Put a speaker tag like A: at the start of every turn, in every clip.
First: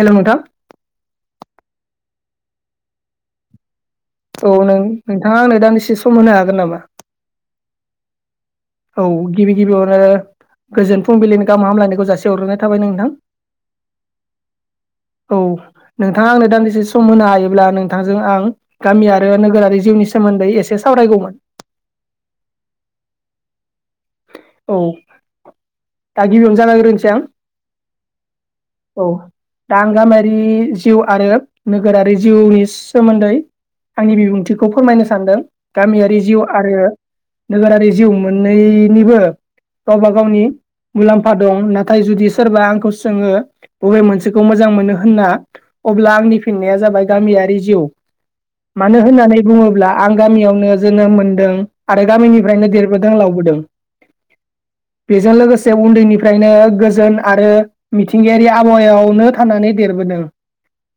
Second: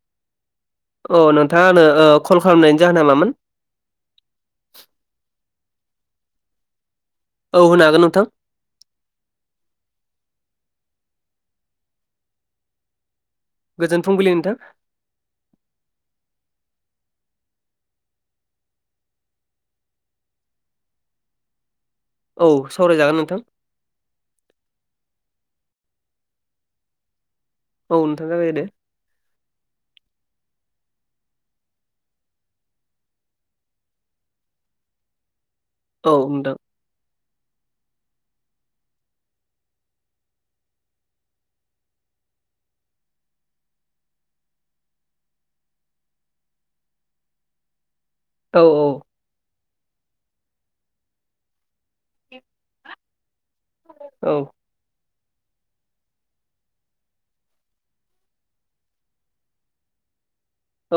A: Hello नोंथां
B: औ नोंथाङा आंनो कल खालामनायनि जाहोना मामोन,
A: औ नों नोंथाङा एसे सम होनो हागोन नामा
B: औ होनो हागोन नोंथां
A: औ गिबि गिबियावनो गोजोन फुंबिलिनि गाहाम हामलायनायखौ जासि हरग्रोनाय थाबाय नोंथां
B: गोजोन फुंबिलि नोंथां
A: औ नोंथाङा आंनो दान्दिसे सम होनो हायोब्ला नोंथांजों आं गामि आरो नोगोरारि जिउनि सोमोन्दै एसे सावरायगौमोन [inaudible]
B: औ सावरायजागोन नोंथां
A: औ दा गिबियावनो जागायग्रोनोसै आं
B: औ नोंथां जागायदो
A: औ दा आं गामियारि जिउ आरो नोगोरारि जिउनि सोमोन्दै आंनि बिबुंथिखौ फोरमायनो सानदों
B: औ
A: गामियारि जिउ
B: नोंथां
A: आरो नोगोरारि जिउ मोननैनिबो गावबा गावनि मुलाम्फा दं नाथाय जुदि सोरबा आंखौ सोङो बबे मोनसेखौ मोजां मोनो होनना अब्ला आंनि फिननाया जाबाय गामियारि जिउ
B: औ
A: मानो होननानै बुङो ब्ला आं गामियावनो जोनोम मोनदों आरो गामिनिफ्रायनो देरबोदों लावबोदों।
B: औ
A: बेजों लोगोसे उन्दैनिफ्रायनो गोजोन आरो मिथिंगायारि आबहावायावनो थानानै देरबोदों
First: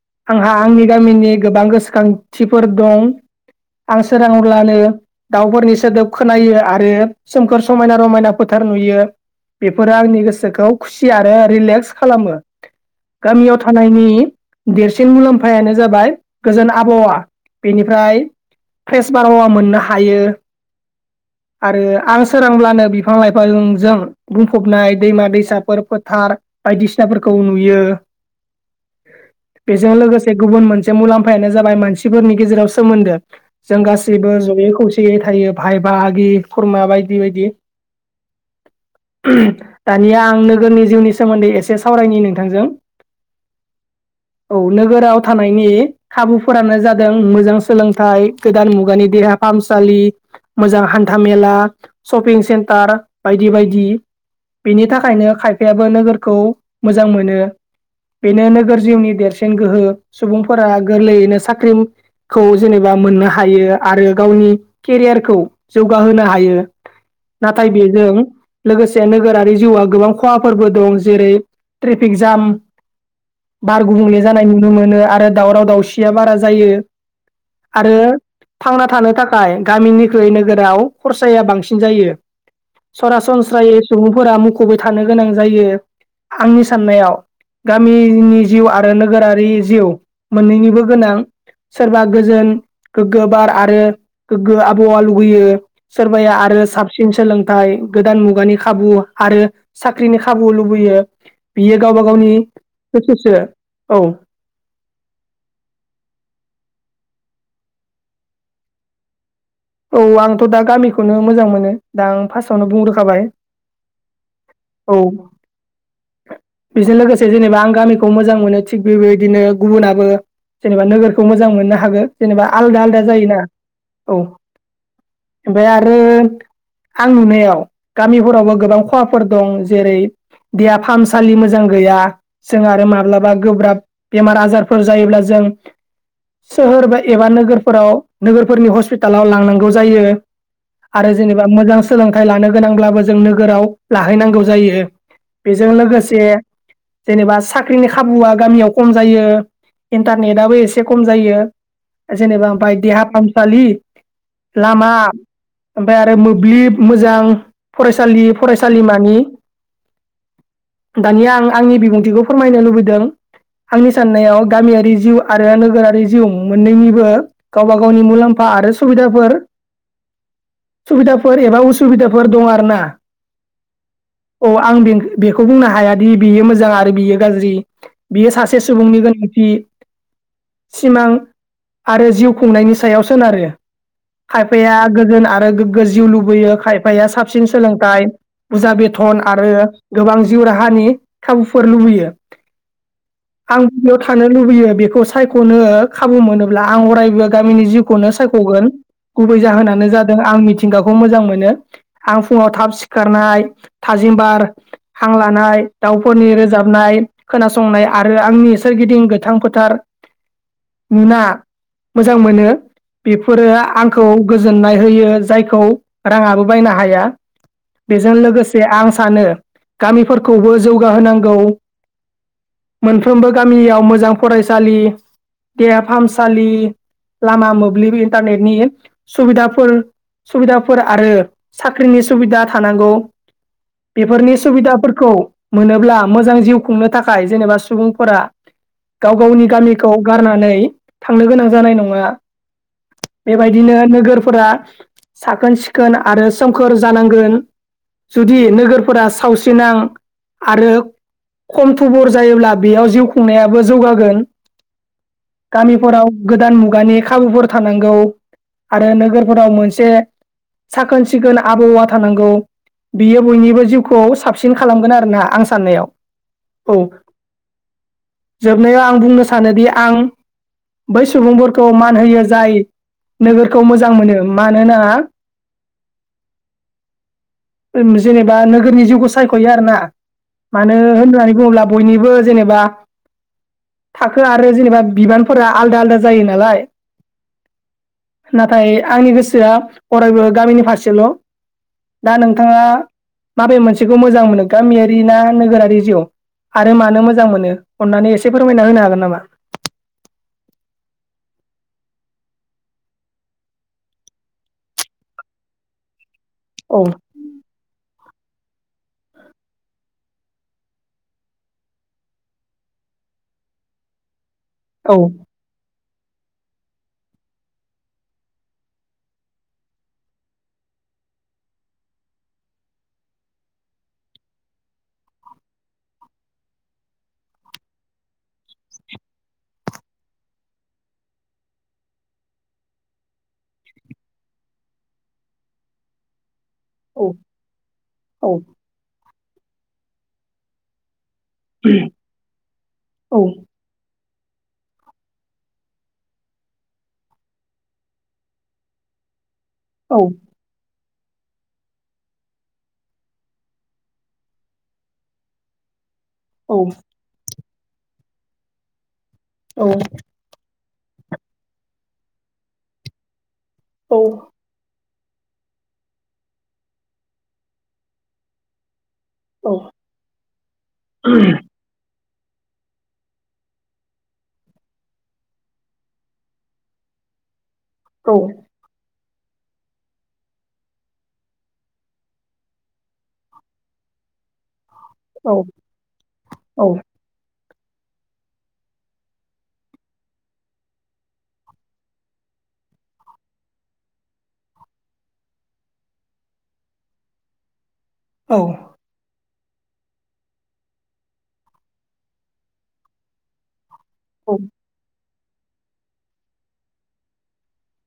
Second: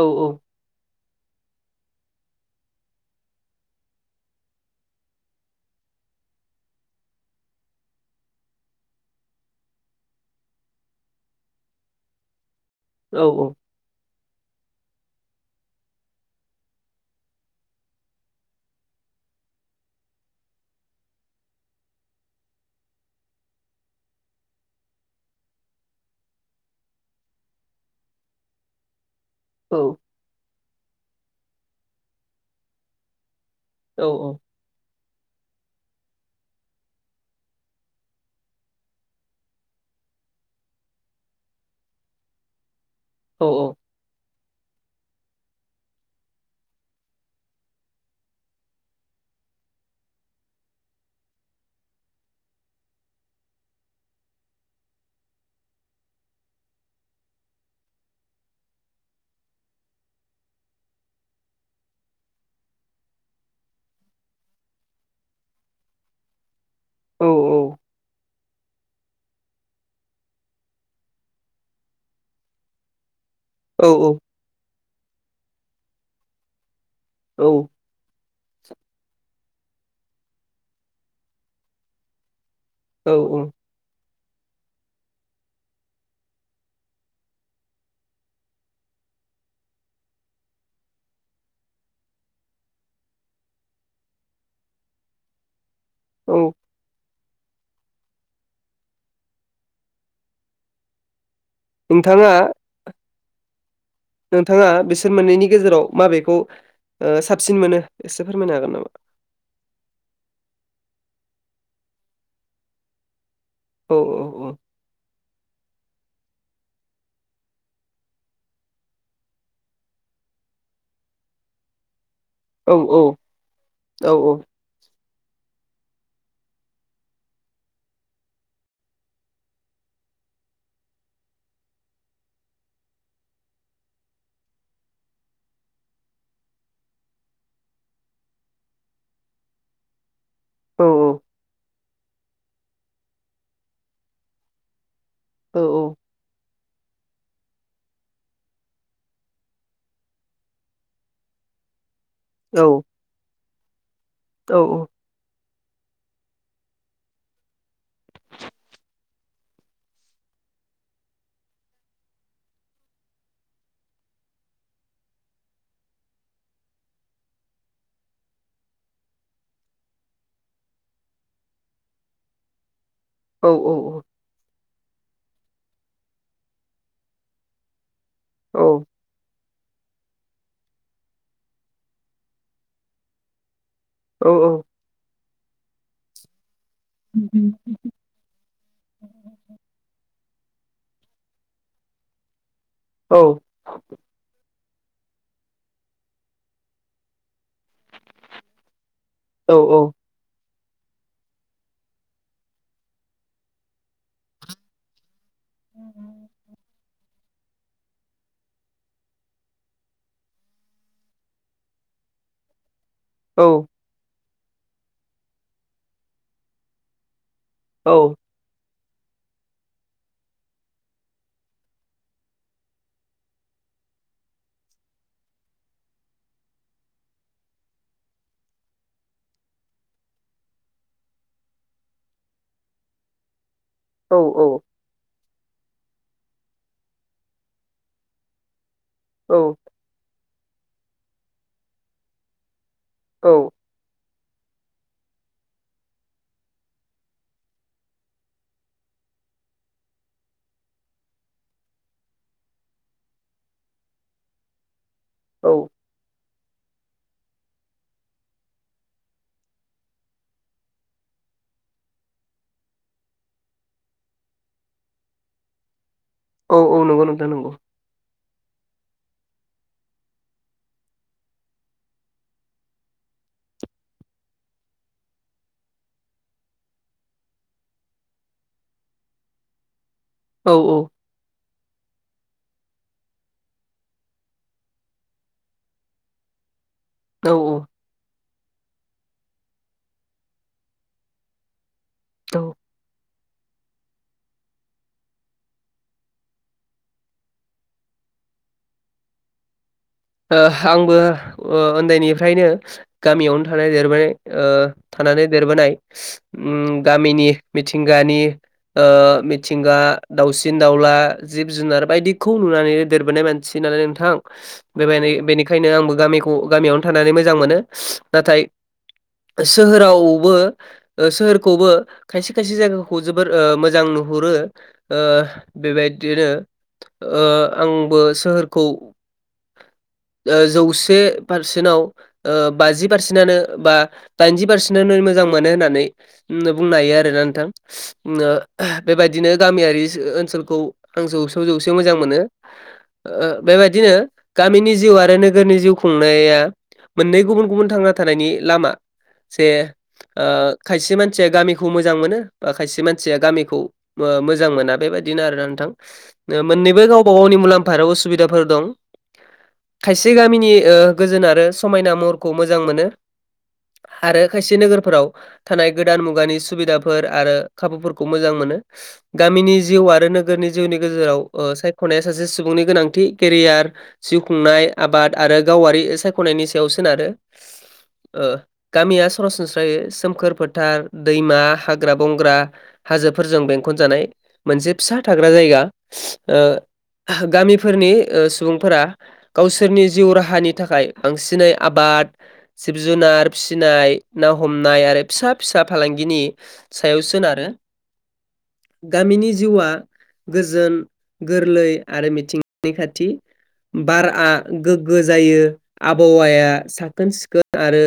B: औ
A: आंहा आंनि गामिनि गोबां गोसोखांथिफोर दं। आं सोराङोब्लानो दाउफोरनि सोदोब खोनायो आरो सोमखोर समायना रमायना फोथार नुयो बेफोरो आंनि गोसोखौ खुसि आरो रिलेक्स खालामो।
B: औ
A: गामियाव थानायनि देरसिन मुलाम्फायानो जाबाय गोजोन आबहावा बेनिफ्राय फ्रेस बारहावा मोननो हायो आरो आं सोरांब्लानो बिफां लाइफांजों बुंफबनाय दैमा दैसाफोर फोथार बायदिसिनाफोरखौ नुयो बेजों लोगोसे गुबुन मोनसे मुलाम्फायानो जाबाय मानसिफोरनि गेजेराव सोमोन्दो जों
B: औ
A: गासैबो ज'यै खौसेयै थायो भाय बागि खुरमा बायदि बायदि। दानिया आं नोगोरनि जिउनि सोमोन्दै एसे सावरायनि नोंथांजों
B: औ औ
A: औ नोगोराव थानायनि खाबुफोरानो जादों मोजां सोलोंथाइ गोदान मुगानि देहा फाहामसालि सपिं सेन्टार बायदि बायदि। बेनि थाखायनो खायफायाबो नोगोरखौ मोजां मोनो। बेनो नोगोर जिउनि देरसिन गोहो सुबुंफोरा गोरलैयैनो साख्रिखौ जेनेबा मोननो हायो आरो गावनि केरियारखौ जौगाहोनो हायो। नाथाय बेजों लोगोसे से नोगोरारि जिउआ गोबां खहाफोरबो दं जेरै ट्रेफिक जाम बार गुबुंले जानाय नुनो मोनो आरो दावराव दावसिया बारा जायो आरो थांना थानो थाखाय गामिनिख्रुइ नोगोराव खरसाया बांसिन सिन जायो
B: औ
A: सरासनस्रायै सुबुंफोरा मुखुबबो थानो गोनां जायो। आंनि साननायाव गामिनि जिउ आरो नोगोरारि जिउ मोननैनिबो गोनां सोरबा गोजोन गोग्गो बार आरो गोग्गो आबहावा लुबैयो सोरबाया
B: औ
A: आरो साबसिन सोलोंथाइ गोदान मुगानि खाबु आरो साख्रिनि खाबु लुबैयो बियो गावबा गावनि
B: नोंथाङा
A: गोसो सो।
B: नोंथाङा बिसोर मोननैनि गेजेराव माबेखौ ओ साबसिन मोनो एसे फोरमायनो हागोन नामा।
A: औ आंथ' दा गामिखौनो मोजां मोनो दा आं फार्स्टआवनो बुंग्रोखाबाय
B: औ औ औ
A: बेजों लोगोसे जेनेबा आं गामिखौ मोजां मोनो थिग बेबायदिनो गुबुनाबो जेनेबा नोगोरखौ मोजां मोननो हागोन जेनेबा
B: औ
A: आलदा
B: औ
A: आलदा जायोना औ। ओमफ्राय आरो आं नुनायाव गामिफोरावबो गोबां खहाफोर दं जेरै देहा फाहामसालि मोजां गैया जों आरो माब्लाबा गोब्राब बेमार आजारफोर जायोब्ला जों सोहोर बा एबा नोगोरफोराव नोगोरफोरनि हस्पि लाव लांनांगौ जायो
B: औ
A: आरो जेनेबा मोजां सोलोंथाइ लानो गोनांब्लाबो जों नोगोराव लाहैनांगौ जायो
B: औ
A: बेजों
B: औ
A: लोगोसे जेनेबा साख्रिनि खाबुआ गामियाव खम जायो इन्टारनेटआबो एसे खम जायो। जेनेबा ओमफ्राय देहा फाहामसालि लामा ओमफ्राय आरो मोब्लिब मोजां फरायसालि फरायसालिमानि दानिया आं आंनि बिबुंथिखौ फोरमायनो लुबैदों आंनि साननायाव गामियारि जिउ आरो नोगोरारि जिउ मोननैनिबो गावबा गावनि मुलाम्फा आरो सुबिफोर सुबिदाफोर एबा उसुबिदाफोर दं आर ना
B: औ औ औ
A: औ आं बिं बेखौ बुंनो हायादि बेयो मोजां आरो बेयो गाज्रि बियो सासे सुबुंनि गोनांथि सिमां आरो जिउ खुंनायनि सायाव सोनारो खायफाया गोजोन आरो गोग्गो जिउ लुबैयो खायफाया बाया साबसिन सोलोंथाइ बुजा बेथन आरो गोबां जिउ राहानि खाबुफोर लुबैयो आं बेयाव थानो लुबैयो बेखौ सायख'नो खाबु मोनोब्ला आं अरायबो गामिनि जिउखौनो सायख'गोन गुबै
B: औ औ
A: जाहोनानो जादों आं मिथि थिंगाखौ मोजां मोनो आं फुङाव थाब सिखारनाय थाजिमबार हा हां लानाय दाउफोरनि रोजाबनाय खोनासंनाय आरो आंनि सोरगिदिं गोथां फोथार नुना मोजां मोनो बेफोरो
B: औ
A: आंखौ गोजोननाय होयो जायखौ राङाबो बायनो हाया बेजों
B: औ
A: लोगोसे आं सानो गामिफोरखौबो जौगाहोनांगौ मोनफ्रोमबो गामियाव मोजां फरायसालि देहा फाहामसालि लामा मोब्लिब इन्टारनेटनि सुबिदाफोर सुबिदाफोर आरो साख्रिनि सुबिदा थानांगौ
B: औ
A: बेफोरनि सुबिदाफोरखौ मोनोब्ला मोजां जिउ खुंनो थाखाय जेनेबा सुबुंफोरा गाव
B: औ
A: गावनि गामिखौ गा खानानै थांनो गोनां जानाय नङा
B: औ
A: बेबायदिनो नोगोर फोरा साखोन सिखोन आरो सोमखोर जानांगोन जुदि नोगोरफोरा सावस्रिनां आरो खम थुबुर जायोब्ला बेयाव जिउ खुंनायाबो जौगागोन
B: औ
A: गामिफोराव गोदान मुगानि खाबुफोर थानांगौ आरो नोगोरफोराव मोनसे साखोन सिखोन आबहावा थानांगौ बियो बयनिबो जिउखौ साबसिन खालामगोन आरो ना आं साननायाव
B: औ औ नंगौ नोंथां नंगौ।
A: जोबनायाव आं बुंनो सानोदि आं बै सुबुंफोरखौ मा मान होयो जाय नोगोरखौ मोजां मोनो मानोना उम जेनेबा नोगोरनि जिउखौ सायख'यो आरो ना
B: औ
A: मानो होननानै बुङोब्ला बयनिबो जेनेबा थाखो आरो जेनेबा बिबानफोरा आलदा आलदा जायो नालाय
B: औ औ
A: नाथाय आंनि गोसोआ अरायबो गामिनि फारसेल' दा नोंथाङा
B: ओ
A: माबे मोनसेखौ मोजां मोनो गामियारि ना नोगोरारि जिउ? आरो मानो मोजां मोनो अननानै एसे फोरमायना होनो हागोन नामा?
B: ओ आंबो ओ उन्दैनिफ्रायनो गामियावनो थानाय देरबाय ओ थानानै देरबोनाय स उम
A: औ
B: गामिनि मिथिंगानि ओ मिथिंगा दाउसिन दाउला जिब जुनार बायदिखौ नुनानै देरबोनाय म मानसि नालाय नोंथां
A: औ
B: बेबाइनि बेनिखनो आंबो गामिखौ गामियावनो थानानै मोजां मोनो नाथाय सोहोरावबो ओ सोहोरखौबो खायसे खायसे जायगाखौ जोबोर ओ मोजां नुहुरो ओ बेबायदिनो ओ आंबो सोहोरखौ
A: [inaudible]
B: ओ जौसे पारसेन्टाव बाजि पारसेन्टनो बा दाइनजि पारसेन्टनो मोजां मोनो होननानै होननो बुंनो हायो
A: औ
B: आरोना नोंथां ओमनो
A: औ
B: बेबायदिनो गामियारि ओनसोलखौ आं जौसे जौसे मोजां मोनो
A: औ
B: ओ बेबायदिनो गामिनि जिउ आरो नोगोरनि जिउ खुंनाया मोननै गुबुन गुबुन थांना थानायनि लामा से
A: औ
B: ओ खायसे मानसिया गामिखौ मोजां मोनो बा खायसे मानसिया गामिखौ ओ मोजां मोना बेबायदिनो आरोना नोंथां। मोन्नैबो गावबा गावनि मुलाम्फा आरो उसुबिदाफोर दं
A: औ
B: खायसे गामिनि ओ गोजोन आरो समायना महरखौ मोजां मोनो
A: औ
B: आरो खायसे नोगोरफोराव थानाय गोदान मुगानि सुबिदाफोर आरो खाबुफोरखौ मोजां मोनो। गामिनि जिउ आरो नोगोरनि जिउनि गेजेराव ओ सायखनाया सासे सुबुंनि गोनांथि केरियार जिउ खुंनाय आबाद आरो गावारि सायखनायनि सायाव सोनारो। ओ गामिया स सरासनस्रायै सोमखोर फोथार दैमा हाग्रा बंग्रा हाजोफोरजों बेंखनजानाय। मोनसे फिसा थाग्रा
A: औ
B: जायगा ओ
A: औ
B: गामिफोरनि ओ सुबुंफोरा गावसोरनि जिउ राहानि थाखाय बांसिनै आबाद जिब जुनार फिसिनाय ना हमनाय आरो फिसा फिसा फालांगिनि सायाव सोनारो। गामिनि जिउआ गोजोन गोरलै आरो मिथिंगानि खाथि बारआ गोगो जायो आबहावाया साखोन सिखोन आरो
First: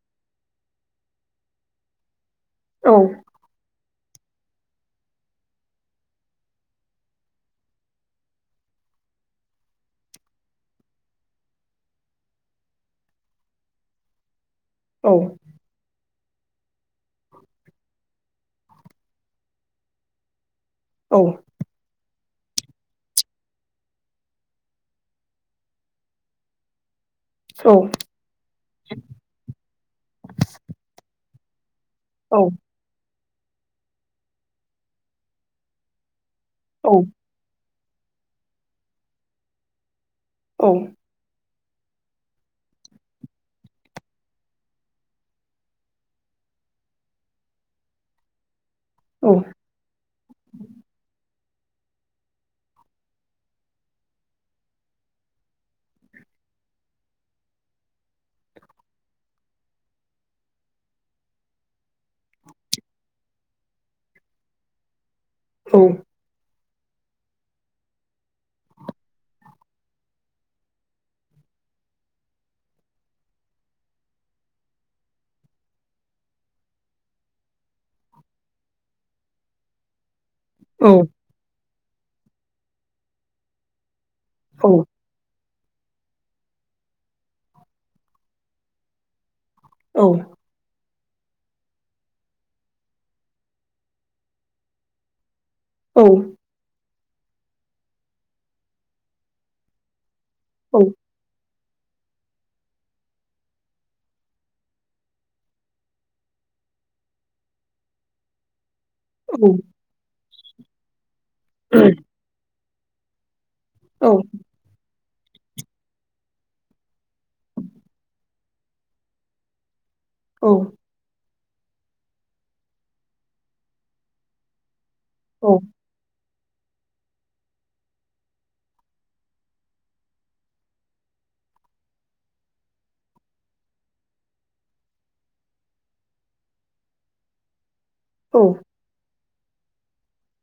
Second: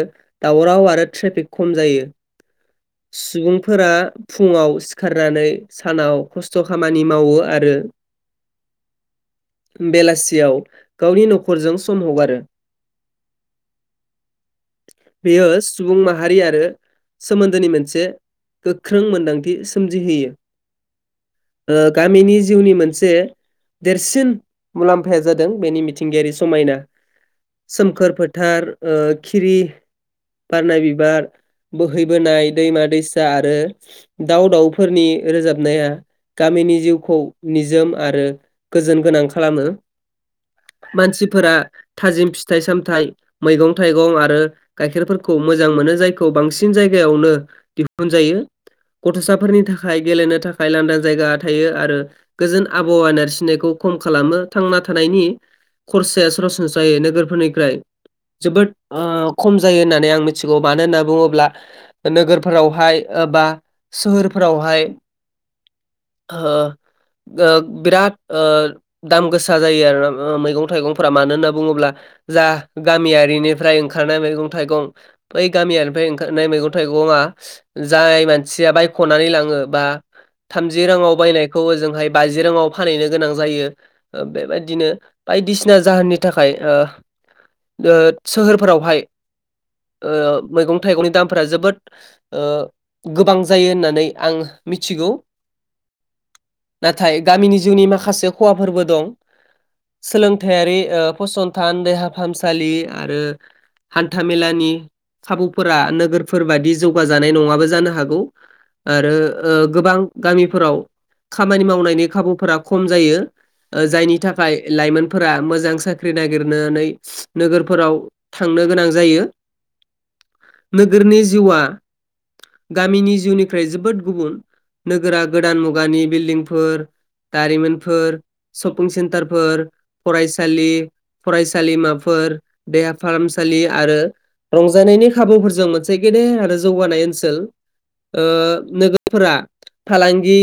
B: दावराव आरो ट्रेफिक खम जायो। सुबुंफोरा फुङाव सिखारनानै सानाव खस्थ खामानि मावो आरो बेलासियाव गावनि नखरजों सम हगारो।
A: [inaudible]
B: बेयो सुबुं माहारि आरो सोमोन्दो दोनि मोनसे गोख्रों मोन्दांथि सोमजिहोयो।
A: औ
B: ओ गामिनि जिउनि मोनसे देरसिन मुलाम्फाया जादों बेनि मिथिंगायारि समायना।
A: औ
B: सोमखोर फोथार खिरि बारनाय बिबार बोहैबोनाय
A: औ
B: दैमा दैसा आरो दाउ दाउफोरनि रोजाबनाया गामिनि जिउखौ निजोम आरो गोजोन गोनां खालामो। मानसिफोरा थाजिम फिथाइ सामथाइ मैगं थाइगं आरो गाइखेरफोरखौ मोजां मोनो जायखौ बांसिन जाय यगायावनो दिहुन जायो गथ'साफोरनि थाखाय गेलेनो थाखाय लांदां जायगा थायो आरो गोजोन आबहावा नारसिननायखौ खम खालामो थांना थानायनि खरसाया सरासनस्रायै नोगोरफोरनिफ्राय जोबोद ओ खम जायो होननानै आं मिथिगौ मानो होनना बुङोब्ला नोगोरफोरावहाय ओ बा सोहोरफोरावहाय
A: औ
B: ओ ओ बिराद ओ दाम गोसा जायो आरोना मैगं थाइगंफोरा मानो होनना बुङोब्ला जा गामियारिनिफ्राय ओंखारनाय मैगं थाइगं बै गामियारिनिफ्राय ओंखारनाय मैगं थाइगंआ जाय मानसिया बायखनानै लाङो बा थामजि राङाव बायनाय खौ ओजोंहाय बाजि रांआव फानहैनो गोनां जायो बेबायदिनो बायदिसि सिना जाहोननि थाखाय ओ ओ सोहोरफोरावहाय ओ मैगं थाइगंनि दाम फोरा जोबोद गोबां जायो होननानै आं मिथिगौ
A: औ
B: नाथाय गामिनि जिउनि माखासे खहाफोरबो दं सोलोंथायारि
A: औ
B: ओ फसं थान देहा फाहामसालि आरो हान्था मेलानि खाबुफोरा नोगोर फोरबादि जौगाजानाय नंङाबो जानो हागौ आरो
A: औ
B: गोबां गामिफोराव खामानि
A: औ
B: मावनायनि खाबुफोरा खम जायो ओ जायनि थाखाय लाइमोन फोर मोजां साख्रि नागिरनानै नोगोरफोराव थांनो गोनां जायो
A: औ
B: नोगोरनि जिउआ गामिनि जिउनिफ्राय जोबोद गुबुन नोगोरा गोदान मुगानि बिलदिंफोर दारिमिनफोर शपिं सेन्टारफोर फरायसालि फरायसालिमाफोर देहा फाहामसालि आरो रंजानायनि खाबुफोरजों मोनसे गेदेर आरो जौगानाय ओनसोल ओ नोगो फोरा फालांगि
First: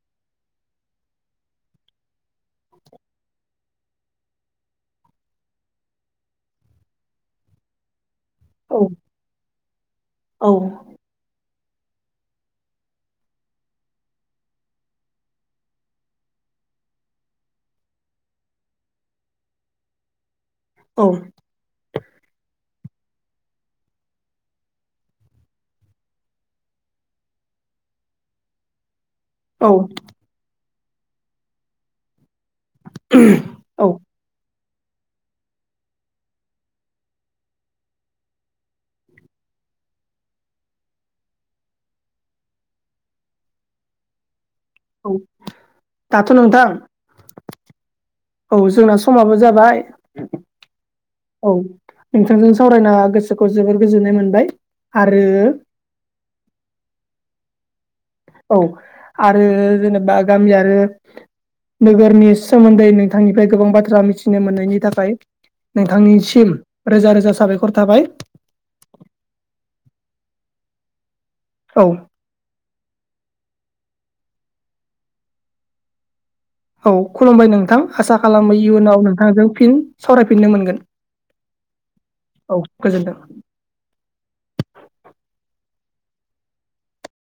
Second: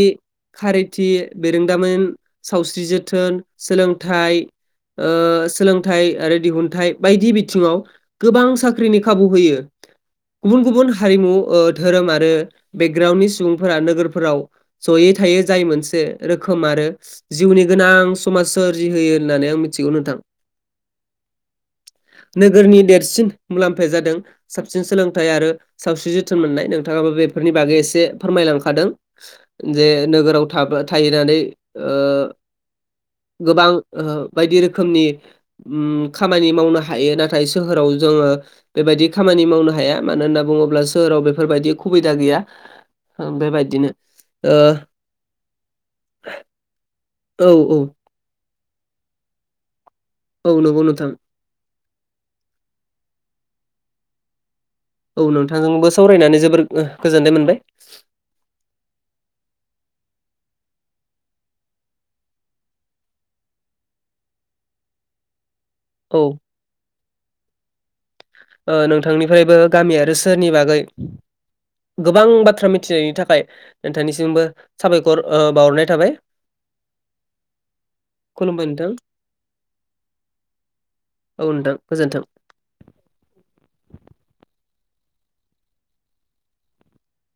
B: खारैथि बेरोंदामोन सावस्रि जोथोन सोलोंथाइओ सोलोंथाइ आरो दिहुनथाइ बायदि बिथिंङाव गोबां
A: औ
B: साख्रिनि खाबु होयो
A: औ
B: गुबुन-गुबुन हारिमु ओ‌ धोरोम आरो बेकग्राउडनि सुबुंफोरा नोगोरफोराव जयै थायो जाय मोनसे रोख खोम आरो जिउनि गोनां समाज सोरजिहोयो होननानै आं मिथिगौ नोंथां
A: औ
B: नोगोरनि देरसिन मुलाम्फाया जादों साबसिन सोलों थाय आरो सावस्रि जोथोन मोन्नाय नोंथांङाबो बेफोरनि बागै एसे फोरमायलांखादों जे नोगोराव थाबो थाहैनानै ओ गोबां
A: औ
B: ओ बायदि रोख खोमनि खामानि मावनो हायो नाथाय सोहोराव जोंङो बेबायदि खामानि मावनो हाया मानो होनना बुंङोब्ला सोहोराव बेफोरबायदि खुबिदा गैया बेबायदिनो
A: औ दाथ नोंथां
B: औ औ
A: औ जोंना समाबो जाबाय
B: औ नंगौ नोंथां
A: औ नोंथांजों सावरायना गोसोखौ जोबोर गोजोननाय मोनबाय आरो
B: औ नोंथांजोंबो सावरायनानै जोबोर गोजोननाय मोनबाय
A: औ आरो जेनेबा गामिया आरो नोगोरनि सोमोन्दै नोंथांनिफ्राय गोबां बाथ्रा मिथिनो मोननायनि थाखाय
B: औ
A: नोंथांनिसिम रोजा-रोजा साबायखर थाबाय
B: ओ नोंथांनिफ्रायबो गामि आरो सोहोरनि बागै
A: औ
B: गोबां बाथ्रा मिथिनायनि थाखाय नोंथांनिसिमबो साबायखर ओ बावहरनाय थाबाय
A: औ खुलुमबाय नोंथां आसा खालामो
B: खुलुमबाय नोंथां
A: इयुनाव नोंथांजों फिन सावरायफिननो मोनगोन
B: औ नोंथां गोजोन्थों।
A: औ गोजोनथों